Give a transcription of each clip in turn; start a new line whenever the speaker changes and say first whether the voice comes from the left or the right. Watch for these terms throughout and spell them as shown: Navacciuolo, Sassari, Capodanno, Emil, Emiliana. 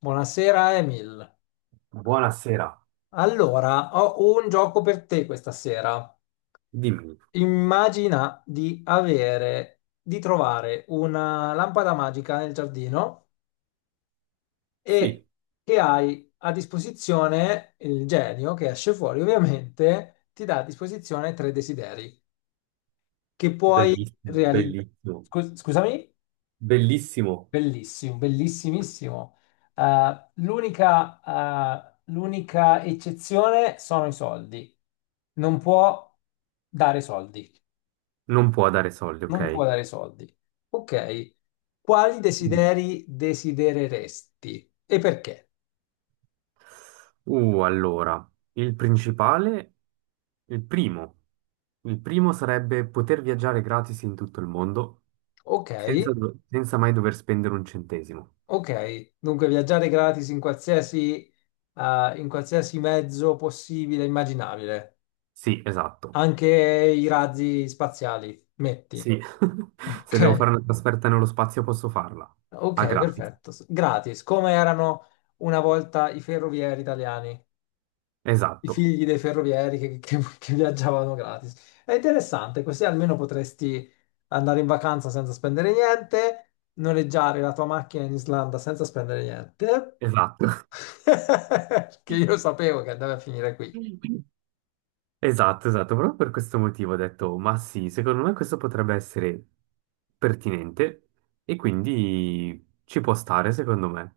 left: Buonasera Emil.
right: Buonasera,
left: Allora, ho un gioco per te questa sera.
right: dimmi.
left: Immagina di avere, di trovare una lampada magica nel giardino e
right: Sì,
left: che hai a disposizione il genio che esce fuori, ovviamente, ti dà a disposizione tre desideri che puoi
right: bellissimo,
left: realizzare.
right: bellissimo,
left: Scusami?
right: bellissimo.
left: Bellissimo, bellissimissimo. L'unica l'unica eccezione sono i soldi. Non può dare soldi.
right: Non può dare soldi,
left: Non può
right: ok?
left: dare soldi. Ok. Quali
right: Mm.
left: desideri desidereresti e perché?
right: Allora, il principale, il primo, il primo sarebbe poter viaggiare gratis in tutto il mondo
left: Ok,
right: senza, senza mai dover spendere un centesimo.
left: ok. Dunque viaggiare gratis in qualsiasi mezzo possibile, e immaginabile.
right: Sì, esatto.
left: Anche i razzi spaziali, metti.
right: Sì, se devo fare
left: Ok.
right: una trasferta nello spazio posso farla. A
left: Ok,
right: gratis.
left: perfetto. S- Gratis, come erano una volta i ferrovieri italiani, i
right: Esatto,
left: figli dei ferrovieri che- che viaggiavano gratis. È interessante, così almeno potresti andare in vacanza senza spendere niente, noleggiare la tua macchina in Islanda senza spendere niente,
right: esatto.
left: che io sapevo che andava a finire qui.
right: Esatto, esatto, proprio per questo motivo ho detto, ma sì, secondo me questo potrebbe essere pertinente e quindi ci può stare, secondo me.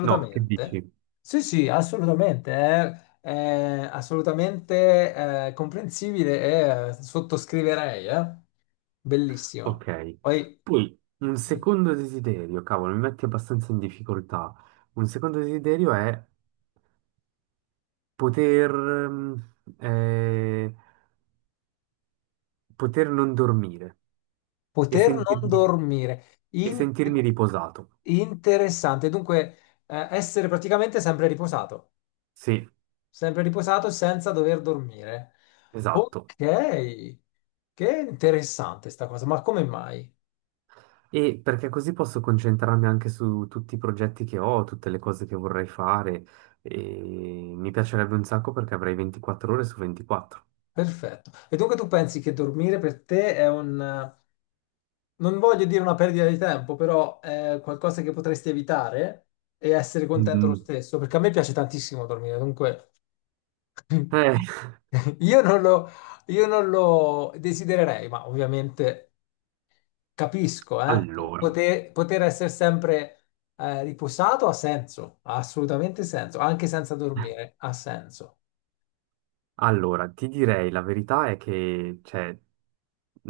right: No, che dici?
left: Sì, sì, assolutamente. È assolutamente comprensibile e sottoscriverei.
right: Ok.
left: Bellissimo. Poi
right: Poi un secondo desiderio, cavolo, mi metti abbastanza in difficoltà. Un secondo desiderio è poter, poter non dormire e
left: poter non
right: sentirmi,
left: dormire.
right: e
left: In-
right: sentirmi riposato.
left: Interessante. Dunque, essere praticamente
right: Sì,
left: sempre riposato senza dover dormire.
right: esatto.
left: Ok, che interessante sta cosa, ma come mai?
right: E perché così posso concentrarmi anche su tutti i progetti che ho, tutte le cose che vorrei fare. E mi piacerebbe un sacco perché avrei 24 ore su 24.
left: Perfetto. E dunque tu pensi che dormire per te è un, non voglio dire una perdita di tempo, però è qualcosa che potresti evitare e essere contento lo
right: Mm.
left: stesso, perché a me piace tantissimo dormire, dunque
right: Eh,
left: io non lo, io non lo desidererei, ma ovviamente capisco,
right: allora,
left: Poter essere sempre riposato ha senso, ha assolutamente senso, anche senza dormire, ha senso.
right: allora, ti direi la verità è che, cioè,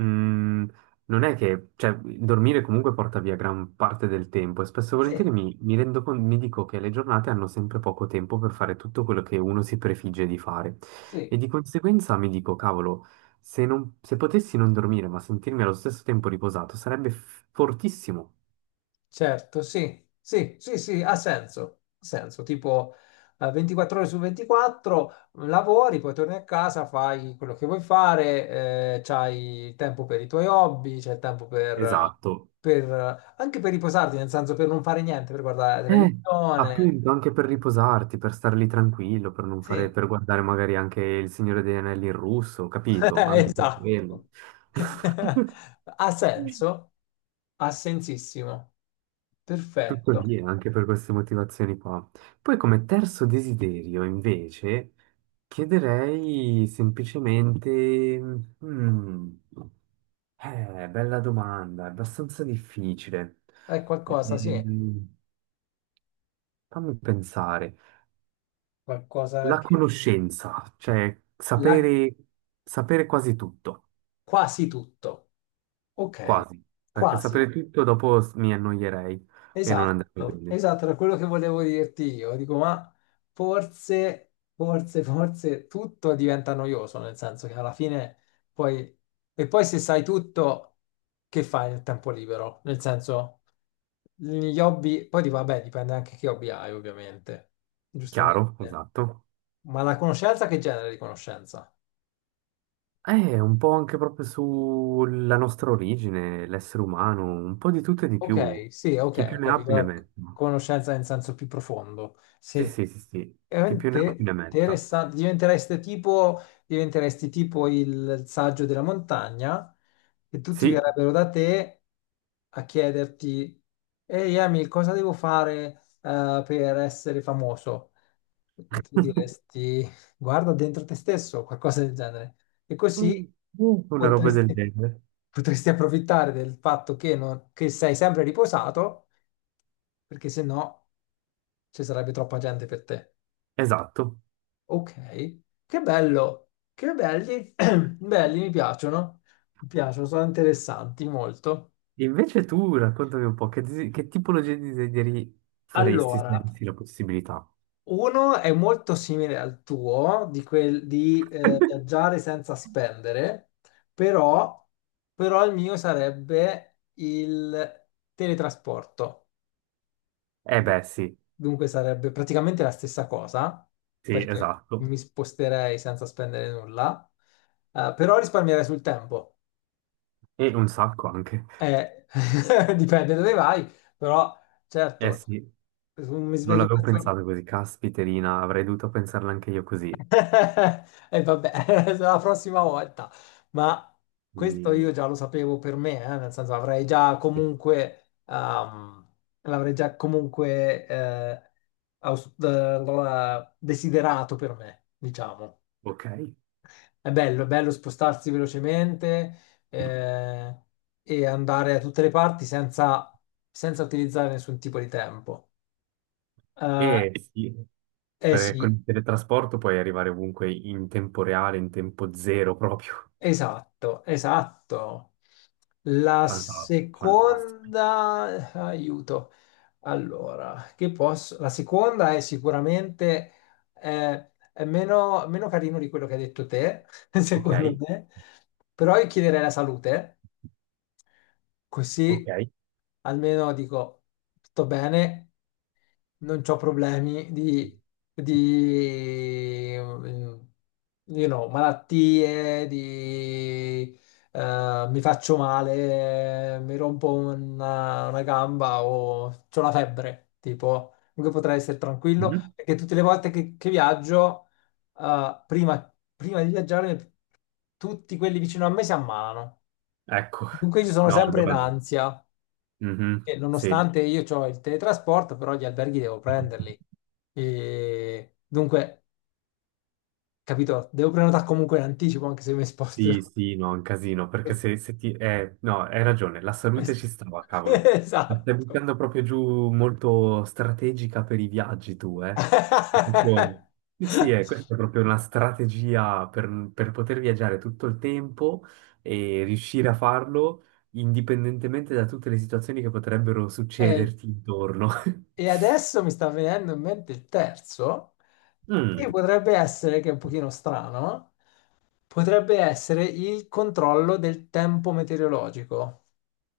right: mm, non è che, cioè, dormire comunque porta via gran parte del tempo e spesso e volentieri
left: Sì,
right: mi rendo conto, mi dico che le giornate hanno sempre poco tempo per fare tutto quello che uno si prefigge di fare
left: sì.
right: e di conseguenza mi dico, cavolo, se potessi non dormire ma sentirmi allo stesso tempo riposato sarebbe fortissimo.
left: Certo, sì, sì, sì, sì, ha senso, tipo 24 ore su 24 lavori, poi torni a casa, fai quello che vuoi fare, c'hai il tempo per i tuoi hobby, c'è il tempo
right: Esatto.
left: per, anche per riposarti, nel senso per non fare niente, per guardare la
right: Eh,
left: televisione.
right: appunto, anche per riposarti, per star lì tranquillo, per non
left: Sì,
right: fare, per guardare magari anche Il Signore degli Anelli in russo, capito? Anche per
left: esatto.
right: quello.
left: Ha senso? Ha sensissimo.
right: Tutto
left: Perfetto.
right: lì, anche per queste motivazioni qua. Poi come terzo desiderio, invece, chiederei semplicemente... mm, bella domanda, è abbastanza difficile.
left: È qualcosa, sì,
right: Ehm, fammi pensare.
left: qualcosa
right: La
left: che
right: conoscenza, cioè
left: la
right: sapere, sapere quasi tutto,
left: Quasi tutto. Ok,
right: quasi, perché sapere
left: quasi.
right: tutto dopo mi annoierei e non andrebbe
left: Esatto,
right: bene.
left: esatto, era quello che volevo dirti io. Dico, ma forse tutto diventa noioso, nel senso che alla fine poi... E poi se sai tutto, che fai nel tempo libero? Nel senso, gli hobby... Poi dico, vabbè, dipende anche che hobby hai, ovviamente. Giustamente.
right: Chiaro, esatto.
left: Ma la conoscenza, che genere di conoscenza?
right: Un po' anche proprio sulla nostra origine, l'essere umano, un po' di tutto e di più.
left: Ok, sì,
right: Chi
left: ok,
right: più
left: ho
right: ne ha
left: capito.
right: più ne
left: La
right: metta.
left: Conoscenza in senso più profondo.
right: Sì,
left: Sì,
right: sì, sì, sì. Chi più ne ha più
left: veramente
right: ne metta.
left: interessante. Diventereste tipo, diventeresti tipo il saggio della montagna e tutti
right: Sì.
left: verrebbero da te a chiederti, ehi Emil, cosa devo fare per essere famoso? E tu diresti, guarda dentro te stesso, qualcosa del genere. E così
right: Mm. Una roba del
left: potresti,
right: genere.
left: potresti approfittare del fatto che, che sei sempre riposato, perché se no ci sarebbe troppa gente per te.
right: Esatto.
left: Ok, che bello, che belli, belli, mi piacciono, sono interessanti molto.
right: Invece tu raccontami un po' che, che tipologia di desideri faresti se
left: Allora,
right: avessi la possibilità?
left: uno è molto simile al tuo, di, quel, di viaggiare senza spendere, però, però il mio sarebbe il teletrasporto.
right: Eh beh, sì,
left: Dunque sarebbe praticamente la stessa cosa,
right: sì,
left: perché
right: esatto.
left: mi sposterei senza spendere nulla, però risparmierei sul tempo.
right: E un sacco anche.
left: Eh, dipende dove vai, però
right: Eh
left: certo,
right: sì,
left: mi
right: non
left: sveglio
right: l'avevo
left: presto.
right: pensato così. Caspiterina, avrei dovuto pensarla anche io così.
left: E vabbè, la prossima volta. Ma questo
right: Mm,
left: io già lo sapevo per me, nel senso avrei già comunque, l'avrei già comunque desiderato per me, diciamo.
right: ok.
left: È bello spostarsi velocemente eh, e andare a tutte le parti senza, senza utilizzare nessun tipo di tempo. Eh
right: E sì,
left: eh
right: perché con
left: sì,
right: il teletrasporto puoi arrivare ovunque in tempo reale, in tempo zero proprio.
left: esatto, esatto. La
right: Fantastico, fantastico.
left: seconda, aiuto. Allora, che posso? La seconda è sicuramente è meno carino di quello che hai detto te,
right: Ok,
left: secondo me, però io chiederei la salute.
right: ok.
left: Così almeno dico tutto bene, non ho problemi di, you know, malattie, di, mi faccio male, mi rompo una gamba o ho la febbre, tipo, comunque potrei essere tranquillo,
right: Mhm.
left: perché tutte le volte che viaggio, prima di viaggiare, tutti quelli vicino a me si ammalano.
right: Ecco,
left: Dunque io sono
right: no,
left: sempre in
right: allora no.
left: ansia,
right: Mhm,
left: e
right: sì.
left: nonostante io ho il teletrasporto, però gli alberghi devo prenderli. E dunque, capito, devo prenotare comunque in anticipo, anche se mi sposto.
right: Sì, sì, no, è un casino, perché se, no, hai ragione, la salute ci stava, cavolo. Mi stai
left: Esatto.
right: buttando proprio giù molto strategica per i viaggi tu, eh? Proprio- sì, sì, questa è proprio una strategia per poter viaggiare tutto il tempo e riuscire a farlo indipendentemente da tutte le situazioni che potrebbero
left: E,
right: succederti intorno.
left: e adesso mi sta venendo in mente il terzo, che
right: Mm.
left: potrebbe essere, che è un pochino strano, potrebbe essere il controllo del tempo meteorologico.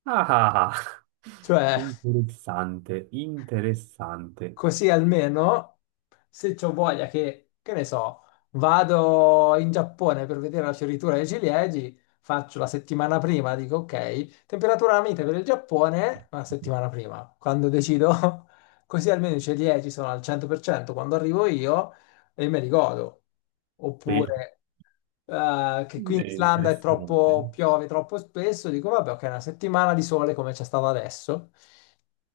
right: Ah, ah, ah.
left: Cioè,
right: Interessante, interessante.
left: così almeno, se ho voglia che ne so, vado in Giappone per vedere la fioritura dei ciliegi, faccio la settimana prima, dico ok, temperatura mite per il Giappone, una settimana prima, quando decido, così almeno i ciliegi sono al 100% quando arrivo io e me li godo.
right: Sì.
left: Oppure che qui
right: È
left: in Islanda è
right: interessante,
left: troppo, piove troppo spesso, dico vabbè, ok, una settimana di sole come c'è stata adesso,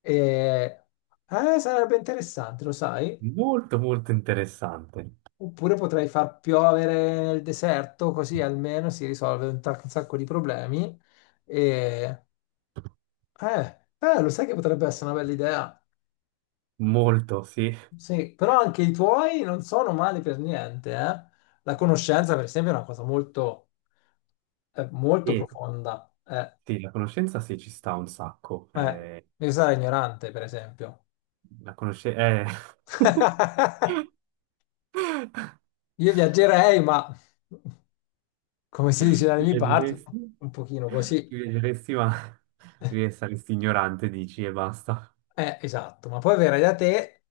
left: e, sarebbe interessante, lo sai?
right: molto molto interessante,
left: Oppure potrei far piovere nel deserto, così almeno si risolve un, un sacco di problemi. E, lo sai che potrebbe essere una bella idea?
right: molto sì,
left: Sì, però anche i tuoi non sono mali per niente, eh? La conoscenza, per esempio, è una cosa molto, molto
right: e
left: profonda.
right: sì, la conoscenza sì ci sta un sacco.
left: Eh, devi stare ignorante, per esempio.
right: La conoscenza,
left: Io viaggerei, ma come si dice dalle
right: tu
left: mie parti,
right: viaggeresti,
left: un pochino così.
right: tu viaggeresti ma saresti ignorante, dici e basta.
left: Esatto, ma poi verrai da te,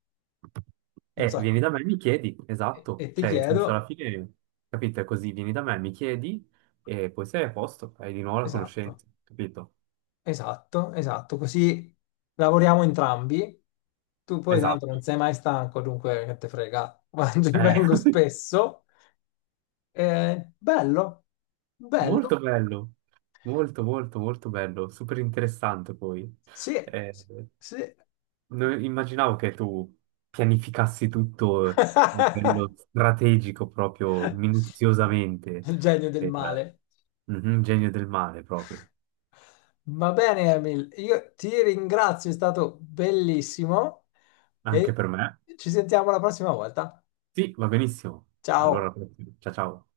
left: un sacco,
right: Vieni da me e mi chiedi, esatto,
left: e ti
right: cioè in senso alla
left: chiedo,
right: fine, capito, è così, vieni da me, mi chiedi e poi sei a posto, hai di nuovo la
left: esatto,
right: conoscenza, capito?
left: esatto, così lavoriamo entrambi. Tu poi tanto non
right: Esatto.
left: sei mai stanco, dunque che te frega,
right: Eh.
left: vengo spesso. Bello, bello,
right: Molto bello, molto molto molto bello, super interessante poi.
left: sì,
right: Eh,
left: sì.
right: non immaginavo che tu pianificassi tutto a livello strategico proprio minuziosamente
left: Il genio del
right: per
left: male.
right: un genio del mare proprio,
left: Va bene, Emil, io ti ringrazio, è stato bellissimo
right: anche
left: e
right: per me.
left: ci sentiamo la prossima volta.
right: Sì, va benissimo.
left: Ciao.
right: Allora, ciao ciao.